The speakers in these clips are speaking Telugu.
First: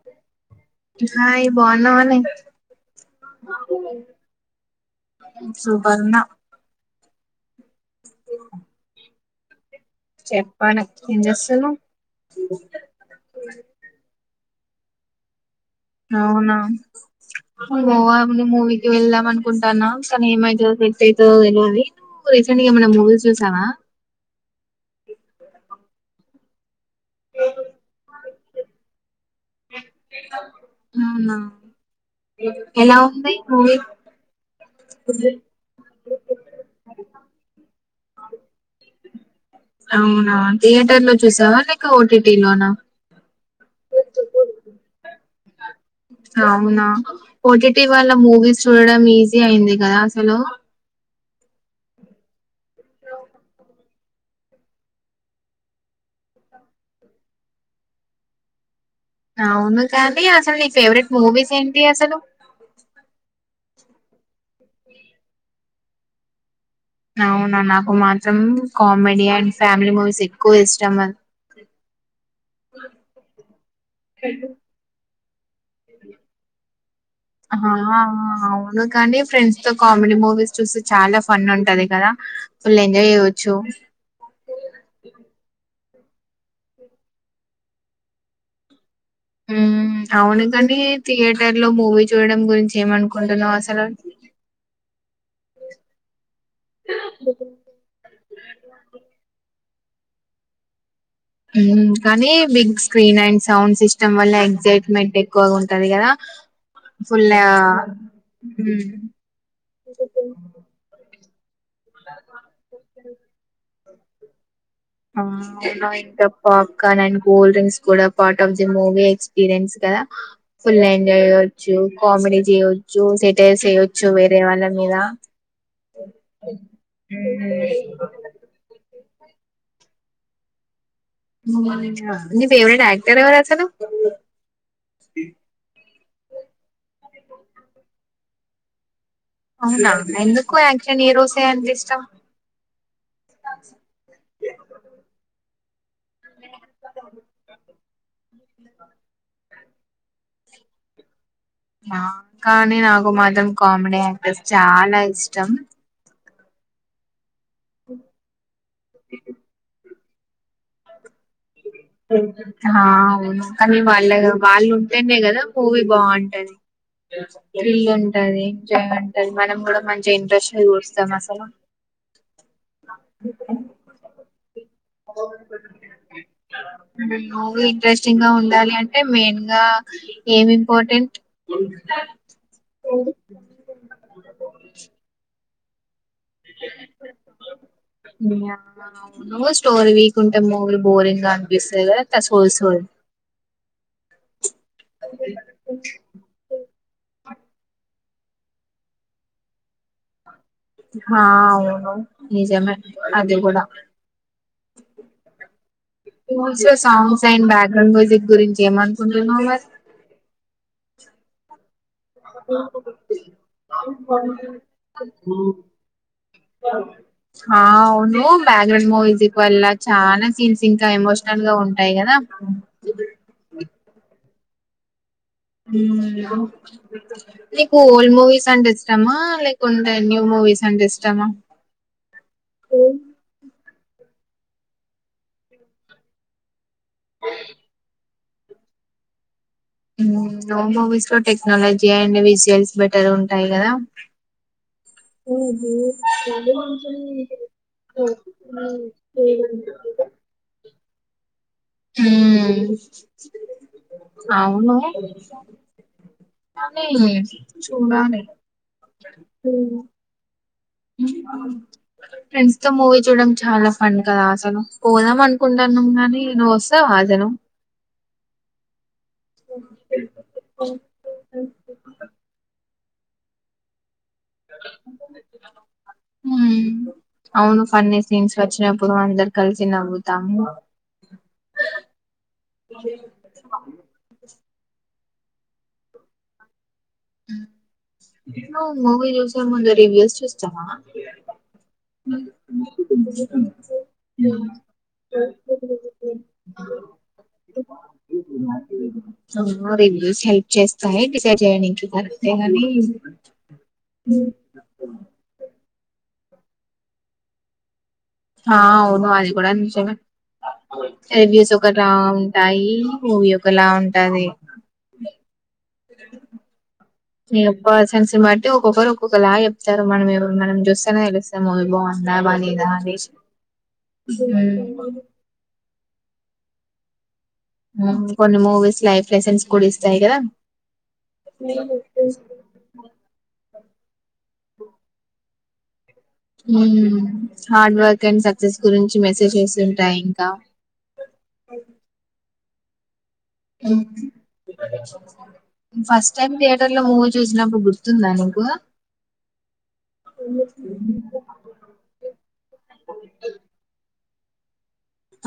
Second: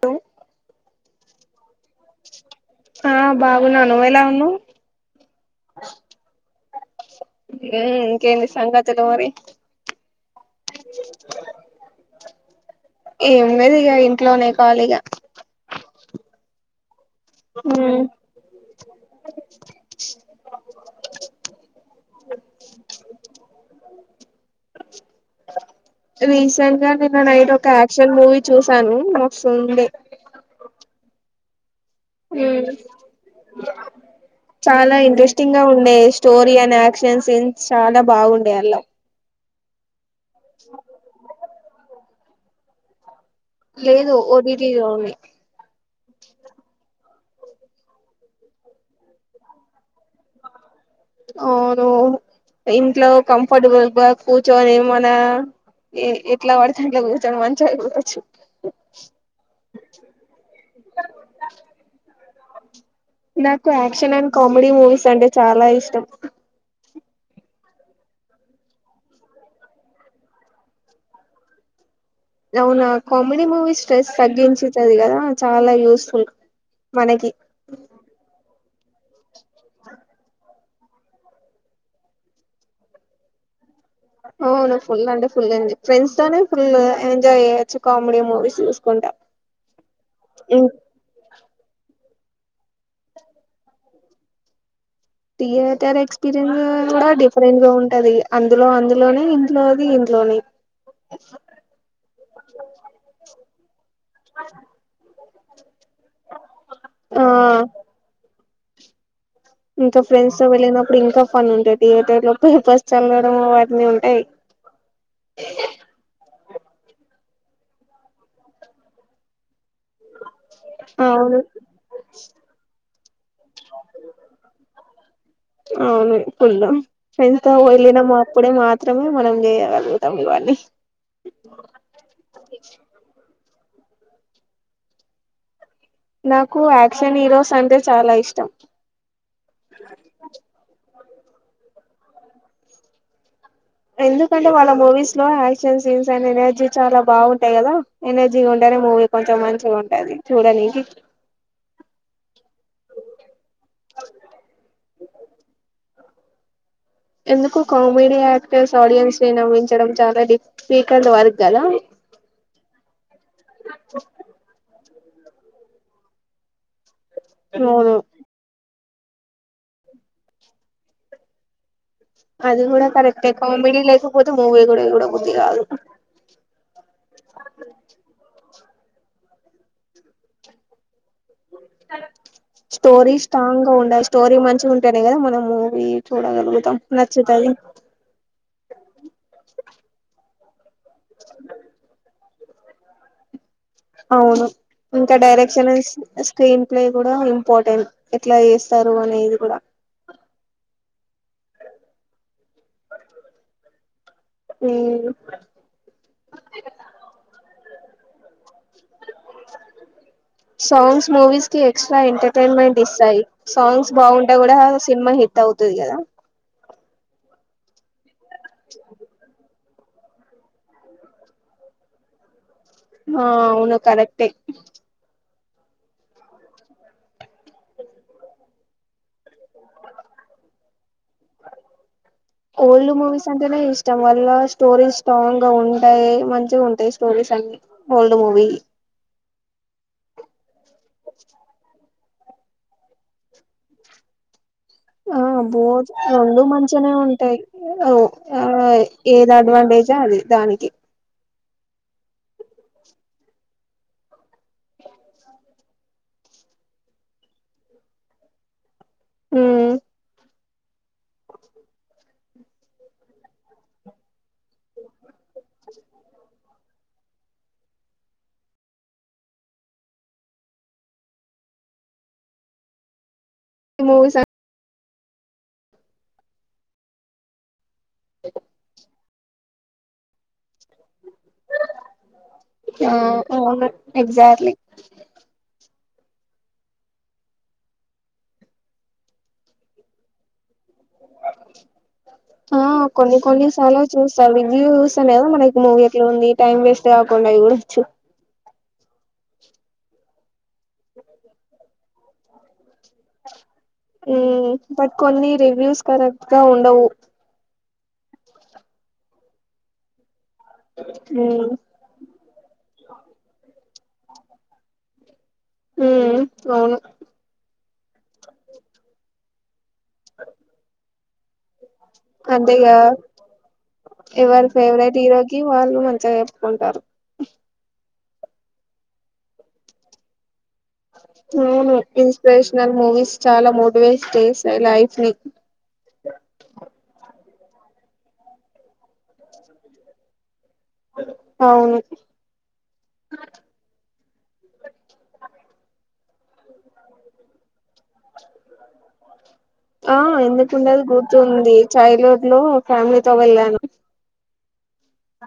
పో కి సైడ్ బాగున్నా వానే ఆ బాగున్నా నువ్వు ఎలా ఉన్నావ్ ఏ ఇంకేంది సంగతులు మరి చెప్పాను ఏం చేస్తున్నావు ఇందు ఏం లేదిగా ఏం ఇంట్లోనే కాలిగా అవునా నువా ను మూవీకి వెళ్దాం అనుకుంటాన్నా కానీ ఏమవుతుందో సెట్ అవుతుందో తెలిది నువ్వు రీసెంట్గా ఏమైనా మూవీస్ చూశావా రీసెంట్ గా నిన్న నైట్ ఒక యాక్షన్ మూవీ చూశాను అవునా ఉమ్ ఎలా ఉంది మూవీ చాలా ఇంట్రెస్టింగ్గా ఉండే స్టోరీ అండ్ యాక్షన్ సీన్స్ చాలా బాగుండే అల్లా అవునా థియేటర్ లో చూసావా లే ఓటిటీ టి లోనా లేదు ఓటిటి కాని అవునా ఓటీటి వాళ్ళ మూవీస్ చూడడం ఈజీ అయింది కదా అసలు అవును ఇంట్లో కంఫర్టబుల్గా కూర్చొని మన ఎట్లా పడితే ఇంట్లో కూర్చొని మంచిగా చూడోచ్చు. అవును కానీ అసలు నీ ఫేవరెట్ మూవీస్ ఏంటి అసలు [inaudible] నాకు యాక్షన్ అం కామెడీ మూవీస్ అంటే చాలా ఇష్టం త అవునా నాకు మాత్రం కామెడీ అండ్ ఫ్యామిలీ మూవీస్ ఎక్కువ ఇష్టం అవునా కామెడీ మూవీస్ స్ట్రెస్ తగ్గించితదిగదా చాలా యూస్ఫుల్ మనకి ఆ అవును కానీ ఫ్రెండ్స్ తో కామెడి మూవీస్ చూసి చాలా ఫన్ ఉంటది కదా ఫుళ్ళు ఎంజాయ్ చేయచ్చు అవునా ఫుల్ అండి ఫుల్ అండి ఫ్రెండ్స్ తోనే ఫుల్ ఎంజాయ్ చేయచ్చు. కామెడీ మూవీస్ చూసుకుంటా ఉమ్ అవును కాని తియే టర్ లో మూవీ చూడడం గురించి ఏమనుకుంటున్నావు అసలు థియేటర్ ఎక్స్ ఎపీరియన్ కూడా డిఫరెంట్ గా ఉంటది అందులో అందులోనే నాది ఇంట్లోనే హు కానీ big screen and sound system వల్ల ఎక్సయిట్మెంటే ఎక్కువగా ఉం అది కదా ఆ ఫుల్ ఉమ్ హు ఇంకా ఫ్రెండ్స్ తో వెళ్ళినప్పుడు ఇంకా ఫన్ ఉంటది థియేటర్ లో పేపర్స్ చల్లడం వాటిని ఏయ్ ఆ అవునవును ప్ పాప్కార్న్ అండ్ కూల్ డ్రింక్స్ కూడా part of the movie experience కదా ఫుల్ ఎంజాయ్ అవును చేయచ్చు. కామెడీ చేయచ్చు. సిటల్స్ చేయొచ్చు వేరే వాళ్ళ మీద అ అవును ఫుల్ ఫ్రెండ్ తో ఉమ్, వెళ్లినం మాత్రం మాత్ తమ మనం చేయగలుగుతం ఇవన్నీ ని ఫేవరెట్ యాక్టర్ ఎవరు అసలు నాకు యాక్ట్ యక్షన్ హీరోస్ అంటే చాలా ఇష్ టం అవునా ఎందుకు యా క్షన్ హీరోస్ అంటే ఇష్టం ఎందుకంటే వాళ్ళ మూవీస్లో క్షన్ సీన్స్ అ ఎనర్జీ చాల బాగుంటాయి కదా ఎనర్జీగా ఉండే మూవీ కొంచెం మంచి చిగ ఉంటది చూడనికి మా కానీ నాకు మాత్రం కామెడీ యాక్టర్స్ చాల ఇష్టం ఎందుకు కామెడీ యాక్టర్స్ ఆడియన్స్ని నవ్వించడం చాలా మరి స్పీక హ అవును కానీ వాళ్ళెగా వాళ్ళు తెనే కదా మూవీ బాగుంటది త్రిల్ అవును ఉంటది చిగా ఉంటె మనం కూడ మంచి ఇంట్రెస్ట్గా చూస్తాం అసలు అది కూడా కరెక్టే కామెడి లేకపోతే మూవి కూడా చూడ బుద్ధి కాదు మూవ ఇంట్రెస్టింగ్ గా ఉండాలి అంటే మెయిన్ గా ఏమ్ ఇంపార్టెంట్ స్టోరీ స్ట్రాంగ్ గా ఉండయి స్టోరీ మంచిగ ఉంటేనే కదా మనము హు స్టోరీ వీకుంట మూవీ బోరింగ్ అనిపిస్తది కదా యిస్ోయి అవును ఇంక డైరెక్షన్ స్క్రీన్ ప్లే కూడ ఇంపార్టెంట్ ఎట్ల చేస్తారు అనేది కూడా హా అవును నిజమే అది కూడ ఉమ్, సాంగ్స్ యె బ్యాగ్ రంగోజిక్ గురించి ఏమన్ కొంటున్నావ్ మరి మూవిస్కి ఎక్స్ట్రా ఎంటర్టైన్మెంట్ ఇస్తాయి సాంగ్స్ బాగుంటే కూడా సినిమా హిట్ అవుతది కదా హా అవును బ్యాక్గ్రౌండ్ మూవీస్ వల్ల చాలా సీన్స్ ఇంక ఎమోష్నల్ గా ఉంటాయి కదా హ అవును కరెక్టే ఉమే నీకు ఓల్డ్ మూవీస్ అంటె ఇష్టమా కొండె న్యూ మూవీస్ అంటే ఇష్టమా ఓల్డ్ మూవీస్ అంటేనే ఇష్టం వల్ల స్టోరేజ్ స్ట్రాంగ్ గా ఉంటయి మంచిగా ఉంట టె స్టోరీస్ అన్ని ఇత్త మూవి ఉహ్ నో మూవీస్ లో టెక్నాలజీ జండివిజువల్స్ బెటర్ ఉంటాయి కదా ఆ బోజ రెండు మంచినే ఉంటాయి ఓ ఆ ఏది అడ్వాంటేజా అది దానికి హ్మ్ అవును కానీ చూడాలి హ ఉమ్, ఫెండ్స్‌తో మూవీ చూడం చాలా ఫండ్ కదా ఆసలు పోదాం అనుకుంటున్నాం, గాని నువ్వు వస్తావ అసలు ఈ మూవీస హ్మ్ అవును ఫన్నీ సీన్స్ వచ్చినప్పుడు అందరు కలిసి నవ్వుతాము ఆ అవును ఎక్జాట్లీ హ్మ్ నువ్వు మూవీ చూసే ముందు రివ్యూస్ చూస్ ఆ కొన్ని కొన్ని సార్లు చూస్తారు. రివ్యూస్ అనేద మనకి మూవీ ఎట్లా ఉంది. టైమ్ వేస్ట్ కాకుండా అవి కూడాచ్చు. ఏమో రివ్యూస్ హై చేస్తాయి డిసైడ్ చేయనికి అంతేగ అండి హ్మ్ బట్ కొన్ని రివ్యూస్క్ కరెక్టుగా ఉండవు ఆ అవును అది కూడా నిజమే ఉమ్ చెర్రీస్ ఒకేలా ఉంటాయి మూవీ ఒకలా అంటదే హ్మ్ అవును నీ అబ్బా సంసి మాట్టి ఒకబరుకు ఒకలా తారు మనంఎవరు మనం జూస్తేనే వెళ అంతేగా ఎవరి హ్మ్. ఫేవరెట్ హీరోకి వాళ్ళు మంచిగా కుంటారు కొన్ని మూవీస్ లైఫ్ లెసన్స్ కూడా ఇస్తాయి కదా అవును ఇన్స్పిరేషనల్ మూవీస్ చాలా మోటివేట్ చేస్తాయిలైఫ్ ని హ్మ్ హార్డ్ వర్క్ అండ్ సక్సెస్ గురించి మెసేజ్ చేస్తుంటాయి ఇంకా అవును ఫస్ట్ టైమ్ థియేటర్ లో మూవీ చూసినప్పుడు గుర్తుందా నీకు ఆ ఎందుకు ఉండదు గుర్తుంది చైల్డ్ హుడ్ లో ఫ్యామిలీతోో వెళ్ళాను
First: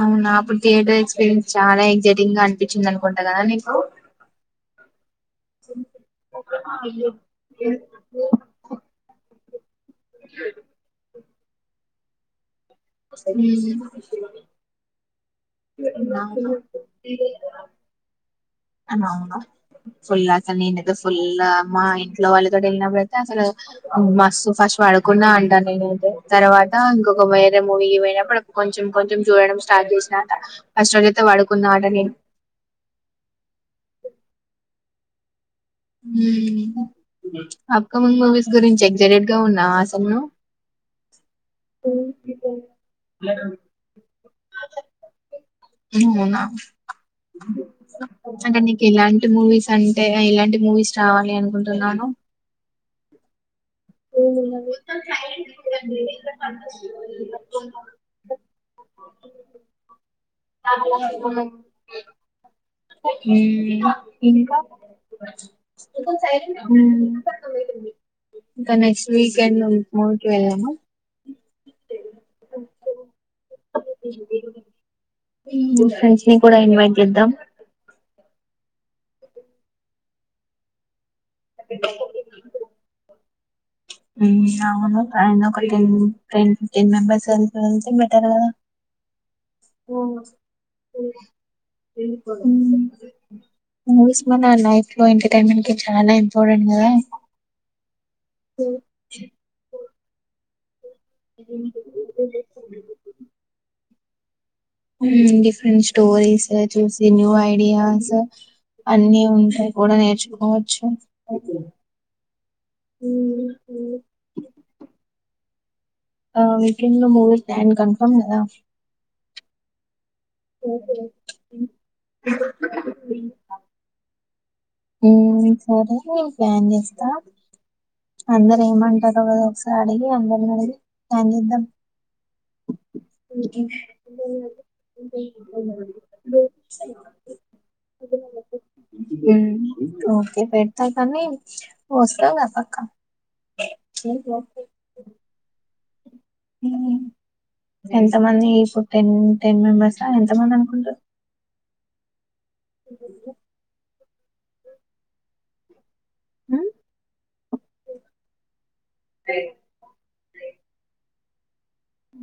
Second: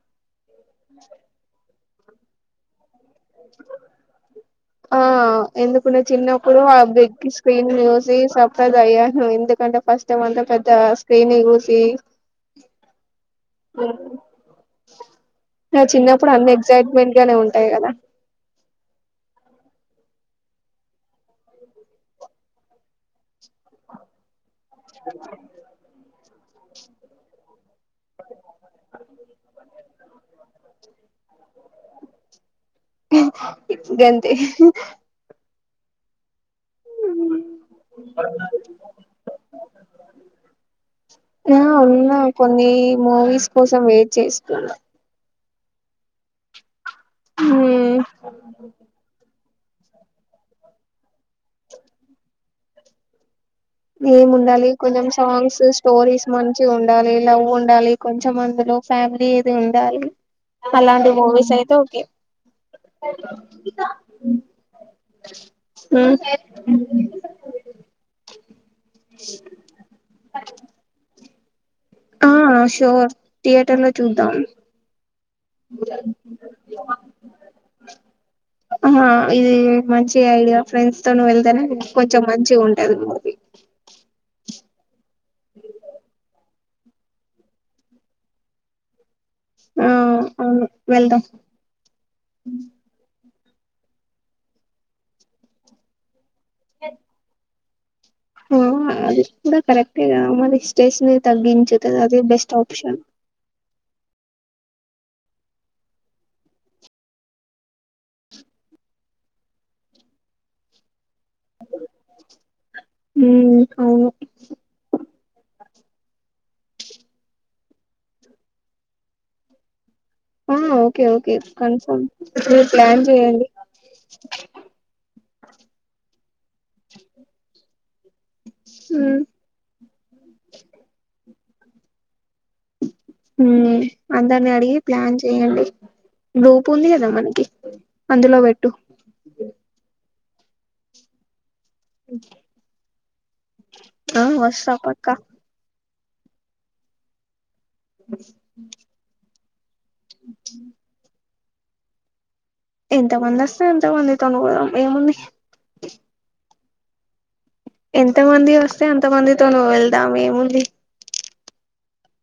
అవునా అప్పుడు థియేటర్ ఎక్స్పీరియన్స్ చాలా అయింది జటింగ్ అనిపించింది అనుకుంటా కదా నీకు ఆ ఎందుకుంటే చిన్నప్పుడు ఆ బిగ్ స్క్రీన్ చూసి సర్ప్రైజ్ అయ్యాను ఎందుకు ఫస్ట్ టైం అంత పెద్ద సేనే ఊసి హ్మ్మ్ నా చిన్నప్పుడు అన్ని ఎగ్సైట్మెంట్ గానే ఉంటాయి కదా అ అవునా ఫుల్ అసలు నేనుదో ఫుల్ మా ఇంట్లో వాళ్ళతో వెళ్ళినప్పుయితే అసలు మస్తు ఫస్ట్ పడుకున్నా అంట నేను అయితే తర్వాత ఇంకొక మూవీ కి పోయినాప్పుడు కొంచం కొంచెం చూడడం స్టార్ట్ చేంది అస్ట్రోలియాతే వాడు కొన్నాడనే గంతే హ్మ్మ్ అప్కమింగ్ మూవీస్ గురించి ఎక్్జైటెడ్ గా ఉన్నా అసలు నువ్వు ఆ ఉన్నా కొన్ని మూవీస్ కోసం వెయిట్ చేసి అవునా మ్మ్ అంటే నీకు ఎలాంటి మూవీస్ అంటే ఇలాంటి మూవీస్ రావాలి అనుకుంటున్నాను ఏం ఉండాలి కొంచెం సాంగ్స్ స్టోరీస్ మంచి ఉండాలి లవ్ ఉండాలి కొంచెం అందులో ఫ్యామిలీ ఏది ఉండాలి అలాంటి మూవీస్ అయితే ఓకే హ్మ్మ్ ఇంకా హ్మ్మ్ ఇంకా నెక్స్ట్ వీకెండ్ మూవీకి వెళ్దామా ఆ షూర్ థియేటర్ లో చూద్దాం ఫ్రెండ్స్ ని కూడా ఇన్వైట్ చేద్దాం ఆ ఇది మంచిగా ఐడియా ఫ్రెండ్స్ తను వెళ్తేనే కొంచెం మంచిగా ఉంటది మూవీ హ్మ్ అవును ఆయన ఒక యంగ్ ట్రెండ్ ఎన్ మెంబర్స్ వెళ్ళి వెళ్తాం బెటర్ కదా [inaudible] ఆ అవును వెళ్దాం మూవీస్ నా లైఫ్ లో ఎంటర్టైన్మెంట్ కి చాలా ఇంపార్టెంట్ కదా ఆ అది కూడా కరెక్టే గా మరి స్ట్రెస్ ని తగ్గించుతుది అదే బెస్ట్ ఆప్షన్ హ్మ్ డిఫరెంట్ స్టోరీస్ చూసి న్యూ ఐడియాస్ అన్నీ ఉంటాయి కూడా నేర్చుకోవచ్చు హ్మ్ అవును ఆ వీకెండ్ లో మూవీ ప్లాన్ కన్ఫర్మ్ కదా ఆ ఓకే ఓకే కన్ఫమ్ మీరు ప్లాన్ చేయండి హ్మ్ సరే నేను ప్లాన్ చేస్తా అందరూ ఏం ఉమ్ అంటారో కదా ఒకసారి అందరినీ అడిగి ప్లాన్ చేద్దాం హ్మ్ అందరిని అడిగి ప్లాన్ చెయ్యండి చేద్దాం. గ్రూప్ ఉంది కదా మనకి అందులో పెట్టు పెడత కాని వస్తావుగా పక్క ఆ వస్తా పక్క హుమ్మ్ ఎంత మంది ఈ పుట్టన్ టెన్ మెంబెర్స్ ఆ ఎంత మంది అనుకుంటు ఎంతమంది వస్తే అంతమంది తనుకోదాం ఏముంది ఉ ఎంతమంది వస్తే అంత మందితోను వెళ్దాం ఏముంది.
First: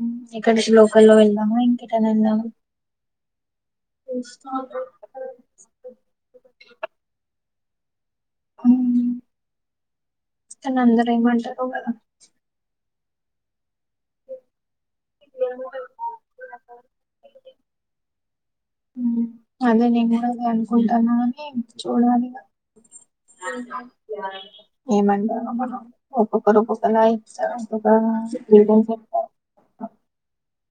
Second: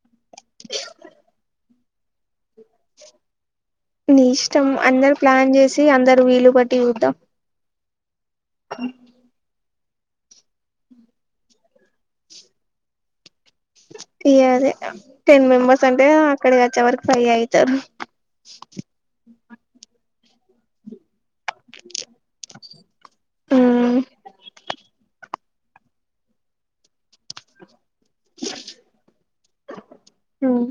ఉమ్ ఇక్కడికి లోకల్లో వెళ్దామా ఇంక్ కిట్టనేందామ్ నీ ఇష్టం అందరు ప్లాన్ చేసి అందరు వీలు బట్టి చూద్దాం హు హ్మ్ స్తున్న అందరు ఏమంటారో కదా యాదే టెన్ మెంబెర్స్ అంటే అక్కడికి వచ్చే వరకు ఫైవ్ అయితది స యూ అదే నిను కూడా అదే అనుకుంటా ఉన్నా చూడాలి ఇగ ఉమ్ ఏమండి ఒక్కొకరు ఒక్కోలా ఇప్పిస్తారు ఒక త్రి టైమ్స్ చెప్తారు ఉమ్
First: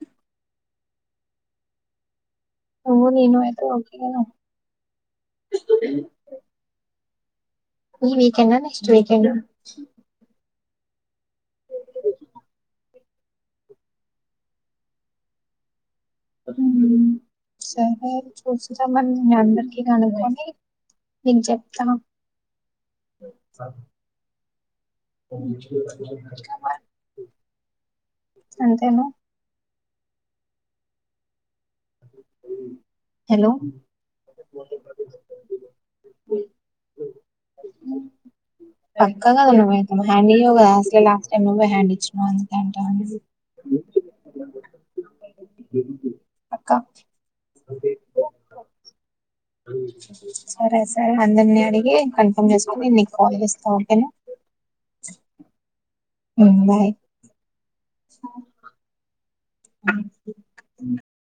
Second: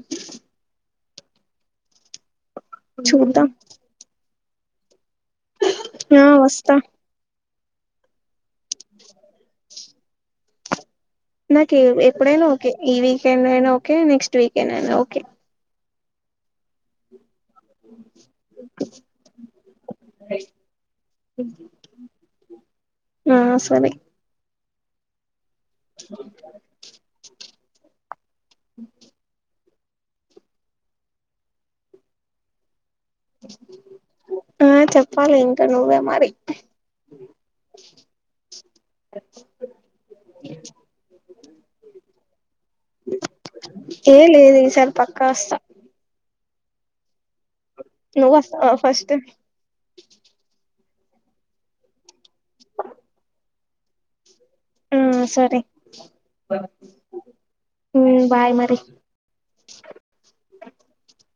నువ్వు నేను చూద్దాం అయితే ఒకే అను ఆ వస్తా ఈ వీకెండా అ నెక్స్ట్ వీకెండా అ నాకు ఎప్పుడైనా ఓకే ఈ వీకెండ్ అయినా ఓకే నెక్స్ట్ వీకెండ్ అయినా ఓకే హ సరే చూస్తద్దామని నే అందరికి కనుకొని నీకు చెప్తా ఆ సరే అంతేనా హలో ఆ చెప్పాలి ఇంకా నువ్వే మరి పక్క కదా ను అయితే హ్యాండ్ ఇయ్యావు కదా అసలే లాస్ట్ టైం నువ్వే హ్యాండ్ ఇచ్చినావ్ [unintelligible] ఏ లేదు ఈసారి పక్ అక్కా నువ్వు వస్తావా ఫస్ట్ సరే అందరిని అడిగి కన్ఫర్మ్ చేసుకొని నీకు కాల్ చేస్తా ఓకేనా ఆ సరే బాయ్ హ బాయ్ మరి